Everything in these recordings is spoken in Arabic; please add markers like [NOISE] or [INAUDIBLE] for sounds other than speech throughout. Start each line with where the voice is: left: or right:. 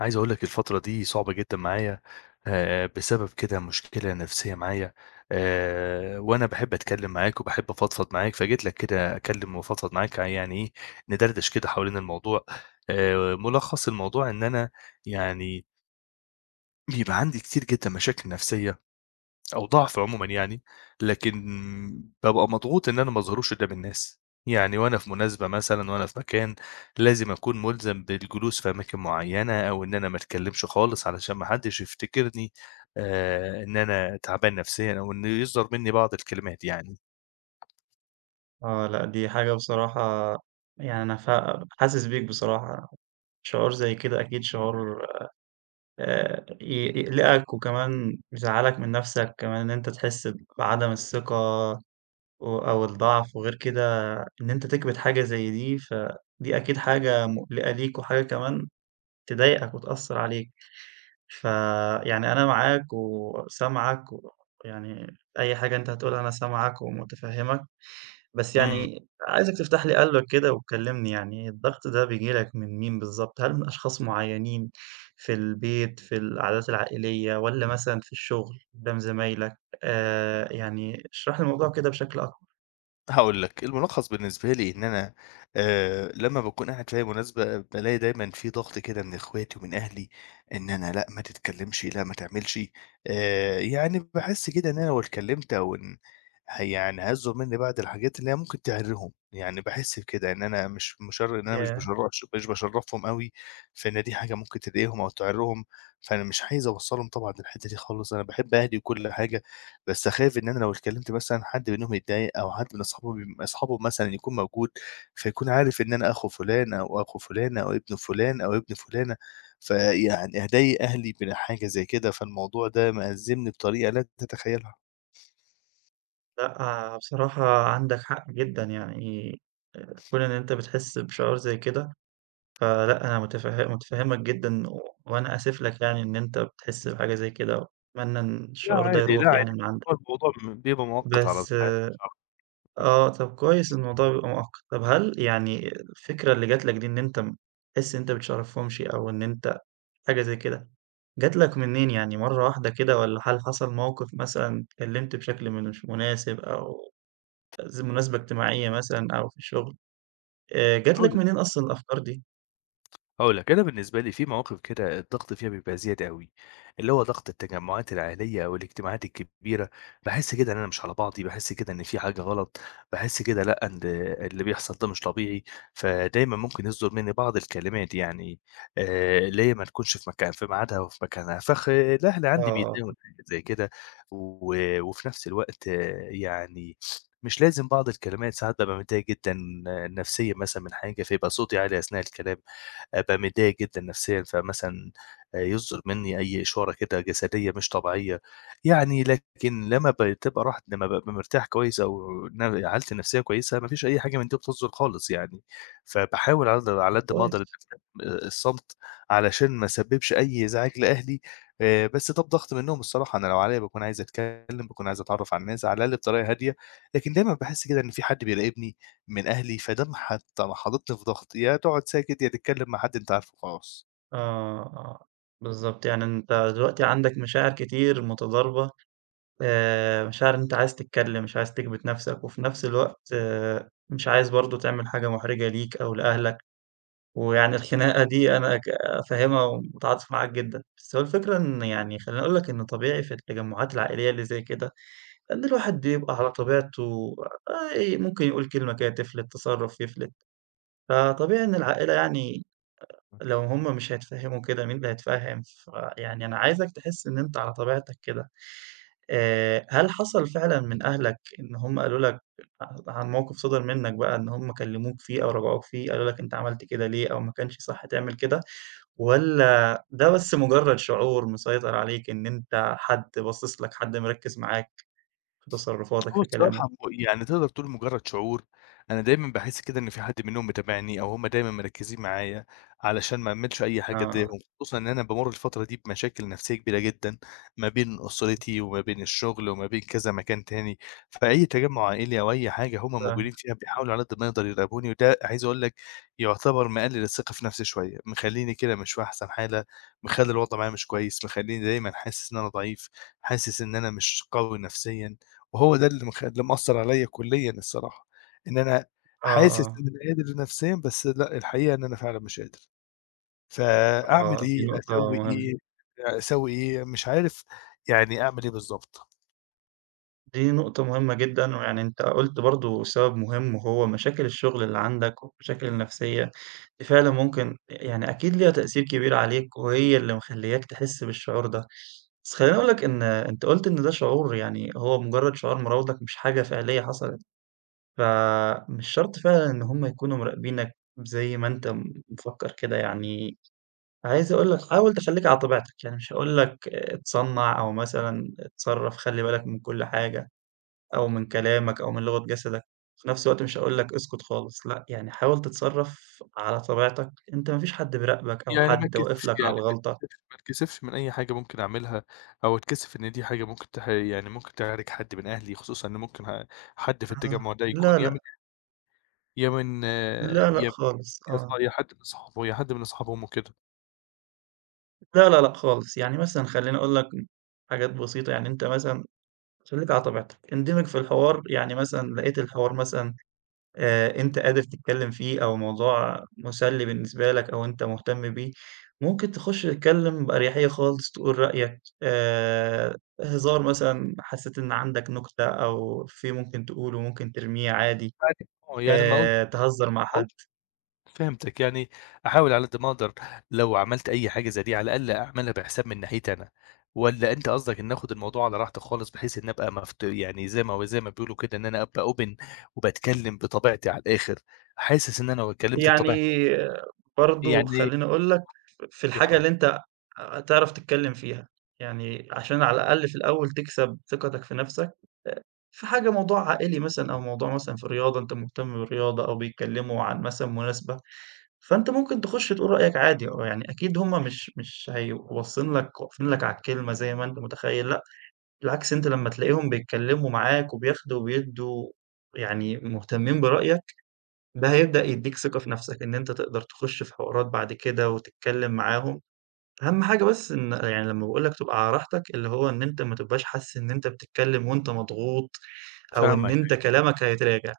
left: عايز أقول لك الفترة دي صعبة جدًا معايا. بسبب كده مشكلة نفسية معايا. وأنا باحب أتكلم معاك وباحب أفضفض معاك، فجيت لك كده أكلم وأفضفض معاك يعني إيه، ندردش كده حوالين الموضوع. ملخص الموضوع إن أنا يعني بيبقى عندي كتير جدًا مشاكل نفسية أو ضعف عمومًا يعني، لكن بابقى مضغوط إن أنا ما أظهرُوش قدّام الناس، يعني وأنا في مناسبة مثلًا، وأنا في مكان، لازم أكون ملزم بالجلوس في أماكن معيّنة، أو إن أنا ما أتكلّمش خالص علشان ما حدّش يفتكرني إن أنا تعبان نفسيًا، أو إنه يصدر منّي بعض الكلمات يعني.
right: آه لأ، دي حاجة بصراحة يعني أنا حاسس بيك بصراحة، شعور زي كده أكيد شعور ي يقلقك وكمان يزعّلك من نَفْسك، كمان إن أنت تحس بعدم الثقة أو الضعف وغير كده إن أنت تكبِت حاجة زي دي، فدي أكيد حاجة مقلقة ليك وحاجة كمان تضايقك وتأثّر عليك. فيعني أنا معاك وسامعك ويعني أي حاجة أنت هتقولها أنا سامعك ومتفهّمك، بس
left: إمم.
right: يعني عايزك تفتح لي قلبك كده وتكلّمني يعني الضغط ده بييجي لك من مين بالضبط؟ هل من أشخاص معيّنين في البيت، في العادات العائلية والّا مثلًا في الشغل قدّام زمايلك؟ يعني اشرح لي الموضوع كده بشكل أكتر.
left: هاقول لك، الملخص بالنسبة لي إن أنا لمّا باكون قاعد في أي مناسبة بالاقي دايمًا في ضغط كده من إخواتي ومن أهلي، إن أنا لأ ما تتكلمش، لأ ما تعملش. يعني باحس كده إن أنا لو اتكلمت أو إن يعني هيزعوا مني بعض الحاجات اللي هي ممكن تعِرّهم، يعني باحس بكده إن أنا مش مشر إن أنا
right: ياه!
left: مش باشرّفهم أوي، فإن دي حاجة ممكن تضايقهم أو تعِرّهم، فأنا مش عايز أوصّلهم طبعًا للحتّة دي خالص، أنا باحب أهلي وكل حاجة. بس أخاف إن أنا لو اتكلّمت مثلًا حد منهم يتضايق أو حد من أصحابه بم أصحابه مثلًا يكون موجود، فيكون عارف إن أنا أخو فُلان أو أخو فُلانة أو ابن فُلان أو ابن فُلانة، فيعني هاضايق أهلي من حاجة زي كده، فالموضوع ده مأزّمني بطريقة لا تتخيّلها.
right: لأ بصراحة عندك حق جدًا يعني كون إن أنت بتحس بشعور زي كده فلأ، أنا متفهّمك جدًا وأنا آسف لك يعني إن أنت بتحس بحاجة زي كده، وأتمنى إن
left: لأ
right: الشعور ده
left: عادي، لأ
right: يروح يعني
left: عادي،
right: من عندك.
left: هو الموضوع بيبقى مؤقت على
right: بس
left: ساعات مش على. إمم،
right: آه، طب كويس إن الموضوع بيبقى مؤقت. طب هل يعني الفكرة اللي جات لك دي إن أنت تحس إن أنت بتشاركهمش أو إن أنت حاجة زي كده، جات لك منين يعني مرّة واحدة كده والّا هل حصل موقف مثلًا اتكلمت بشكل مش مناسب أو مناسبة اجتماعية مثلًا أو في الشغل؟ جات
left: هاقول
right: لك
left: لك.
right: منين أصلًا الأفكار دي؟
left: هاقول لك، أنا بالنسبة لي في مواقف كده الضغط فيها بيبقى زيادة أوي، اللي هو ضغط التجمعات العائلية أو الاجتماعات الكبيرة، باحس كده إن أنا مش على بعضي، باحس كده إن في حاجة غلط، باحس كده لأ، إن اللي بيحصل ده مش طبيعي، فدايمًا ممكن يصدر مني بعض الكلمات يعني. اللي هي ما تكونش في مكان في ميعادها وفي مكانها، الأهل عندي
right: آه،
left: بيتضايقوا من حاجات زي كده. و وفي نفس الوقت يعني مش لازم بعض الكلمات، ساعات بابقى متضايق جدًا نفسيًا مثلًا من حاجة، فيبقى صوتي عالي أثناء الكلام. أبقى متضايق جدًا نفسيًا، فمثلًا يصدر منّي أي إشارة كده جسدية مش طبيعية، يعني لكن لمّا بتبقى راحت لمّا بابقى مرتاح كويس أو حالتي النفسية كويسة، ما فيش أي حاجة من دي بتصدر خالص يعني، فباحاول على قد
right: طب
left: على قد ما أقدر
right: كويس.
left: الصمت علشان ما أسبّبش أي إزعاج لأهلي. بس ده بضغط منّهم الصراحة، أنا لو عليّا باكون عايز أتكلّم، باكون عايز أتعرّف على الناس على الأقل بطريقة هادية، لكن دايمًا باحس كده إن في حد بيراقبني من أهلي، فده ما حاططني في ضغط، يا تقعد ساكت يا تتكلم مع حد أنت عارفه وخلاص.
right: آه، آه، بالضبط، يعني أنت دلوقتي عندك مشاعر كتير متضاربة، مشاعر إن أنت عايز تتكلم، مش عايز تكبت نفسك، وفي نفس الوقت مش عايز برضه تعمل حاجة محرجة ليك أو لأهلك، ويعني الخناقة دي أنا فاهمها ومتعاطف معاك جدًا، بس هو الفكرة إن يعني خلّيني أقول لك إن طبيعي في التجمعات العائلية اللي زي كده، إن الواحد بيبقى على طبيعته، ممكن يقول كلمة كده تفلت، تصرُّف يفلت، فطبيعي إن العائلة يعني لو هم مش هيتفهموا كده مين اللي هيتفهم؟ فيعني أنا عايزك تحس إن أنت على طبيعتك كده، هل حصل فعلًا من أهلك إن هم قالوا لك عن موقف صدر منك بقى إن هم كلموك فيه أو راجعوك فيه، قالوا لك أنت عملت كده ليه أو ما كانش صح تعمل كده، والّا ده بس مجرد شعور مسيطر عليك إن أنت حد باصص لك، حد مركز معاك في تصرفاتك
left: هو
right: في كلامك؟
left: الصراحة يعني تقدر تقول مجرّد شعور، أنا دايمًا باحس كده إن في حد منهم متابعني أو هُم دايمًا مركّزين معايا، علشان ما أعملش أي حاجة
right: آه،
left: تضايقهم، خصوصًا إن أنا بامُر الفترة دي بمشاكل نفسية كبيرة جدًا، ما بين أسرتي وما بين الشغل وما بين كذا مكان تاني، فأي تجمُّع عائلي أو أي حاجة هُم
right: فاهم،
left: موجودين فيها بيحاولوا على قد ما يقدر يراقبوني، وده عايز أقول لك يعتبر مقلِّل الثقة في نفسي شوية، مخلّيني كده مش في أحسن حالة، مخلّي الوضع معايا مش كويس، مخلّيني دايمًا حاسس إن أنا ضعيف، حاسس إن أنا مش قوي نفسيًا. وهو ده اللي مأثّر عليّا كليًا الصراحة، إن أنا
right: آه،
left: حاسس
right: آه،
left: إن أنا قادر نفسيًا بس لأ، الحقيقة إن أنا فعلًا مش قادر، فأعمل
right: آه، دي
left: إيه،
right: نقطة
left: أسوّي
right: مهمة.
left: إيه، أسوّي إيه، مش عارف يعني أعمل إيه بالضبط.
right: دي نقطة مهمة جدًا، ويعني أنت قُلت برضه سبب مهم وهو مشاكل الشغل اللي عندك والمشاكل النفسية، دي فعلًا ممكن يعني أكيد ليها تأثير كبير عليك وهي اللي مخلّياك تحس بالشعور ده. بس خلّيني أقول لك إن أنت قُلت إن ده شعور يعني هو مجرد شعار مراودك مش حاجة فعلية حصلت، فمش شرط فعلًا إن هم يكونوا مراقبينك زي ما أنت مفكّر كده يعني. عايز أقول لك حاول تخلّيك على طبيعتك، يعني مش هاقول لك اتصنّع أو مثلًا اتصرّف خلّي بالك من كل حاجة. أو من كلامك أو من لغة جسدك، في نفس الوقت مش هاقول لك اسكت خالص، لأ، يعني حاول تتصرّف على طبيعتك، أنت ما فيش حد بيراقبك أو
left: يعني ما
right: حد واقف
left: اتكسفش
right: لك
left: يعني
right: على
left: ما
right: الغلطة،
left: اتكسفش ما اتكسفش من أي حاجة ممكن أعملها، أو اتكسف إن دي حاجة ممكن تح يعني ممكن تحرج حد من أهلي، خصوصًا إن ممكن حد في
right: آه،
left: التجمُّع ده يكون
right: لا،
left: يا من
right: لأ،
left: يا من آه،
right: لا، لأ
left: يا
right: خالص،
left: يا ص
right: آه،
left: يا حد من صحابه يا حد من أصحاب أمه كده،
right: لا، لا، لأ خالص، يعني مثلًا خلّيني أقول لك حاجات بسيطة، يعني أنت مثلًا خلّيك على طبيعتك، اندمج في الحوار، يعني مثلًا لقيت الحوار مثلًا، انت قادر تتكلم فيه او موضوع مسلي بالنسبة لك او انت مهتم بيه، ممكن تخش تتكلم بأريحية خالص تقول رأيك. هزار مثلا حسيت ان عندك نكتة او ممكن تقوله ممكن ترميه عادي،
left: يعني يعني ما أقولش
right: آه،
left: ما
right: تهزر مع حد.
left: أقولش فهمتِك، يعني أحاول على قد ما أقدر لو عملت أي حاجة زي دي، على الأقل أعملها بحساب من ناحيتي أنا، والّا أنت قصدك إن آخد الموضوع على راحتي خالص، بحيث إني أبقى مفت يعني زي ما بيقولوا كده إن أنا أبقى open وباتكلم بطبيعتي على الآخر، حاسس إن أنا لو اتكلمت بطبيعتي
right: يعني برضه
left: يعني
right: خلّيني أقول لك في الحاجة
left: يحرج،
right: اللي أنت هتعرف تتكلّم فيها، يعني عشان على الأقل في الأول تكسب ثقتك في نَفْسك، آآ، في حاجة موضوع عائلي مثلًا أو موضوع مثلًا في الرياضة أنت مهتم بالرياضة أو بيتكلّموا عن مثلًا مناسبة، فأنت ممكن تخُش تقول رأيك عادي. يعني أكيد هُم مش هيبقوا باصّين لك واقفين لك على الكلمة زي ما أنت متخيّل، لأ بالعكس أنت لمّا تلاقيهم بيتكلّموا معاك وبياخدوا وبيدّوا يعني مهتمين برأيك، ده هيبدأ يدّيك ثقة في نفسك، إن أنت تقدر تخش في حوارات بعد كده وتتكلم معاهم، أهم حاجة بس إن يعني لمّا باقول لك تبقى على راحتك، اللي هو إن أنت ما تبقاش حاسس إن أنت بتتكلم وأنت مضغوط، أو إن
left: فاهمك،
right: أنت
left: يعني
right: كلامك هيتراجع،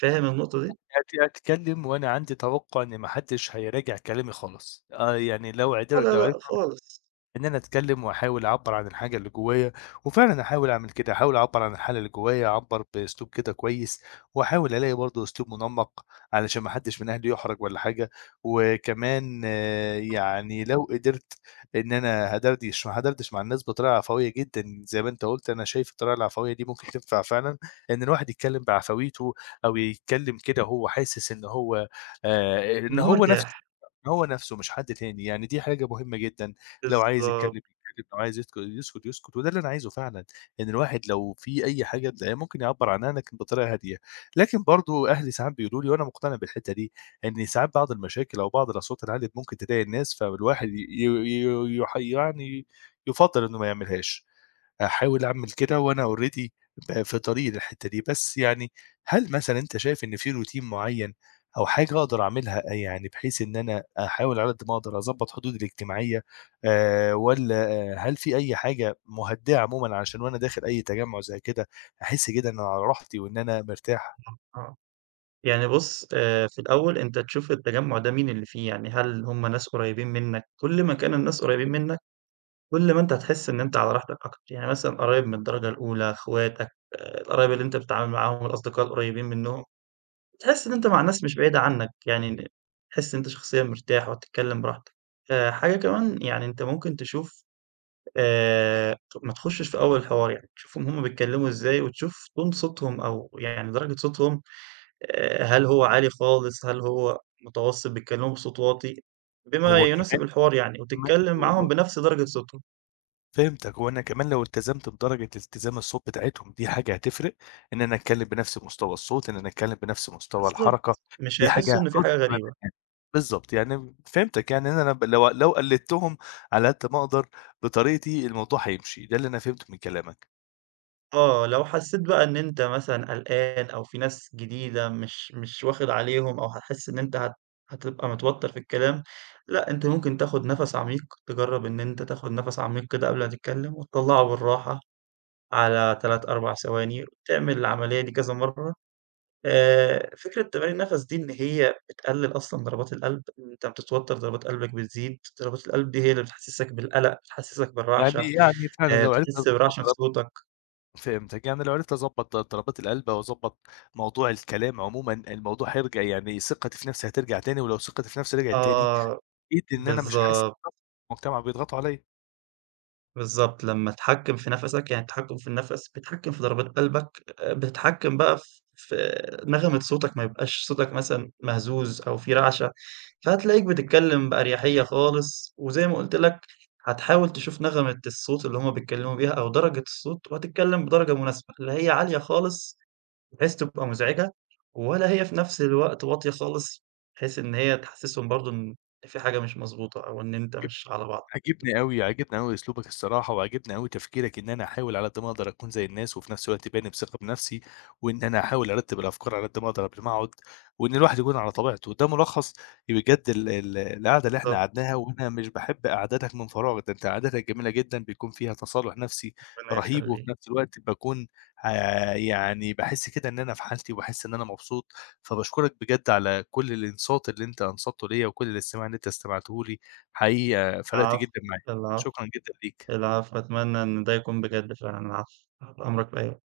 right: فاهم النقطة دي؟
left: هاتكلم وأنا عندي توقع إن ما حدش هيراجع كلامي خالص، آه يعني
right: آه، لا،
left: لو عرفت
right: لأ خالص،
left: إن أنا أتكلّم وأحاول أعبّر عن الحاجة اللي جوّايا، وفعلًا أحاول أعمل كده، أحاول أعبّر عن الحالة اللي جوّايا، أعبّر بأسلوب كده كويس، وأحاول ألاقي برضه أسلوب منمّق علشان ما حدّش من أهلي يُحرج ولا حاجة، وكمان آه، يعني لو قدرت إن أنا هادردش مع الناس بطريقة عفوية جدًا زي ما أنت قُلت، أنا شايف الطريقة العفوية دي ممكن تنفع فعلًا، إن الواحد يتكلّم بعفويته أو يتكلّم كده وهو حاسس إن
right: إن هو
left: هو نَفْسه،
right: مرتاح،
left: إن هو نَفْسه مش حد تاني، يعني دي حاجة مهمة جدًا. لو عايز يتكلم
right: بالضبط،
left: يتكلم، لو عايز يسكت يسكت، وده اللي أنا عايزه فعلًا، إن الواحد لو في أي حاجة تلاقيه ممكن يعبّر عنها لكن بطريقة هادية، لكن برضه أهلي ساعات بيقولوا لي وأنا مقتنع بالحتة دي، إن ساعات بعض المشاكل أو بعض الأصوات العالية ممكن تضايق الناس، فالواحد ي ي ي يح يعني يُفضّل إنه ما يعملهاش. هاحاول أعمل كده وأنا already في طريقي للحتّة دي، بس يعني هل مثلًا أنت شايف إن في روتين معيّن أو حاجة أقدر أعملها يعني بحيث إن أنا أحاول على قد ما أقدر أضبّط حدودي الاجتماعية والّا هل في أي حاجة مهدّئة عمومًا عشان وأنا داخل أي تجمُّع زي كده أحس كده إن أنا على راحتي وإن أنا مرتاح؟
right: آه، يعني بُص، في الأول أنت تشوف التجمُّع ده مين اللي فيه، يعني هل هُم ناس قريبين منك؟ كل ما كان الناس قريبين منك كل ما أنت هتحس إن أنت على راحتك أكتر، يعني مثلًا قرايب من الدرجة الأولى، أخواتك، القرايب اللي أنت بتتعامل معاهم، الأصدقاء القريبين منهم، تحس إن أنت مع ناس مش بعيدة عنك، يعني تحس إن أنت شخصيًا مرتاح وهتتكلم براحتك. حاجة كمان يعني أنت ممكن تشوف، آآ ما تخشش في أول الحوار، يعني تشوفهم هُم بيتكلموا إزاي وتشوف تون صوتهم أو يعني درجة صوتهم، هل هو عالي خالص، هل هو متوسط، بيتكلموا بصوت واطي، بما
left: هو
right: يناسب
left: كمان
right: الحوار يعني، وتتكلم معاهم بنفس درجة صوتهم.
left: فهمتك، وأنا كمان لو التزمت بدرجة التزام الصوت بتاعتهم دي حاجة هتفرق، إن أنا أتكلم بنفس مستوى الصوت، إن أنا أتكلم بنفس مستوى الحركة،
right: بالضبط، مش
left: دي حاجة
right: هيحسّوا إن في حاجة غريبة.
left: [LAUGHS] بالضبط، يعني فهمتك، يعني إن أنا ب لو لو قلدتهم على قد ما أقدر بطريقتي الموضوع هيمشي، ده اللي أنا فهمته من كلامك،
right: آه، لو حسّيت بقى إن أنت مثلًا قلقان أو في ناس جديدة مش واخد عليهم أو هتحس إن أنت هتبقى متوتّر في الكلام، لأ، أنت ممكن تاخُد نَفَس عميق، تجرّب إن أنت تاخُد نَفَس عميق كده قبل ما تتكلم وتطلّعه بالراحة على 3، 4 ثواني، تعمل العملية دي كذا مرّة. فكرة تمارين النَفَس دي إن هي بتقلِّل أصلًا ضربات القلب، إن أنت بتتوتّر ضربات قلبك بتزيد، ضربات القلب دي هي اللي بتحسّسك بالقلق، بتحسّسك
left: يعني
right: بالرعشة،
left: يعني فعلًا لو عرفت
right: بتحس برعشة في
left: أضبط
right: صوتك.
left: فهمتك، يعني لو عرفت أضبط ضربات القلب أو أضبط موضوع الكلام عمومًا، الموضوع هيرجع يعني ثقتي في نفسي هترجع تاني، ولو ثقتي في نفسي رجعت تاني،
right: آه،
left: أكيد إن أنا مش هاحس
right: بالضبط.
left: المجتمع بيضغطوا عليَّ.
right: بالضبط، لمّا تحكّم في نَفَسك، يعني التحكّم في النَفَس، بتحكّم في ضربات قلبك، بتحكّم بقى في نغمة صوتك، ما يبقاش صوتك مثلًا مهزوز أو في رعشة، فهتلاقيك بتتكلّم بأريحية خالص، وزي ما قُلت لك هتحاول تشوف نغمة الصوت اللي هُم بيتكلّموا بيها أو درجة الصوت، وهتتكلّم بدرجة مناسبة، لا هي عالية خالص بحيث تبقى مزعجة، ولا هي في نَفْس الوقت واطية خالص بحيث إن هي تحسّسهم برضه إن في حاجة مش مضبوطة أو إن أنت
left: عاجب
right: مش على بعض.
left: عاجبني أوي، عاجبني أوي أسلوبك الصراحة، وعاجبني أوي تفكيرك إن أنا أحاول على قد ما أقدر أكون زي الناس، وفي نفس الوقت باني بثقة بنفسي، وإن أنا أحاول أرتب الأفكار على قد ما أقدر قبل ما أقعد، وإن الواحد يكون على طبيعته، ده ملخص بجد ال ال القعدة اللي إحنا
right: بالضبط،
left: قعدناها، وأنا مش باحب قعداتك من فراغ، ده أنت قعداتك جميلة جدًا، بيكون فيها تصالح نفسي
right: ربنا
left: رهيب، وفي
right: يخلّيك.
left: نفس الوقت باكون يعني باحس كده إن أنا في حالتي، وباحس إن أنا مبسوط، فباشكرك بجد على كل الإنصات اللي أنت أنصتّه ليّا، وكل الاستماع اللي أنت استمعته لي، حقيقي فرقتِ
right: العفو،
left: جدًا معايا،
right: العفو،
left: شكرًا جدًا ليكِ.
right: العفو، أتمنى إن ده يكون بجد فعلًا، العفو، تحت أمرك في أي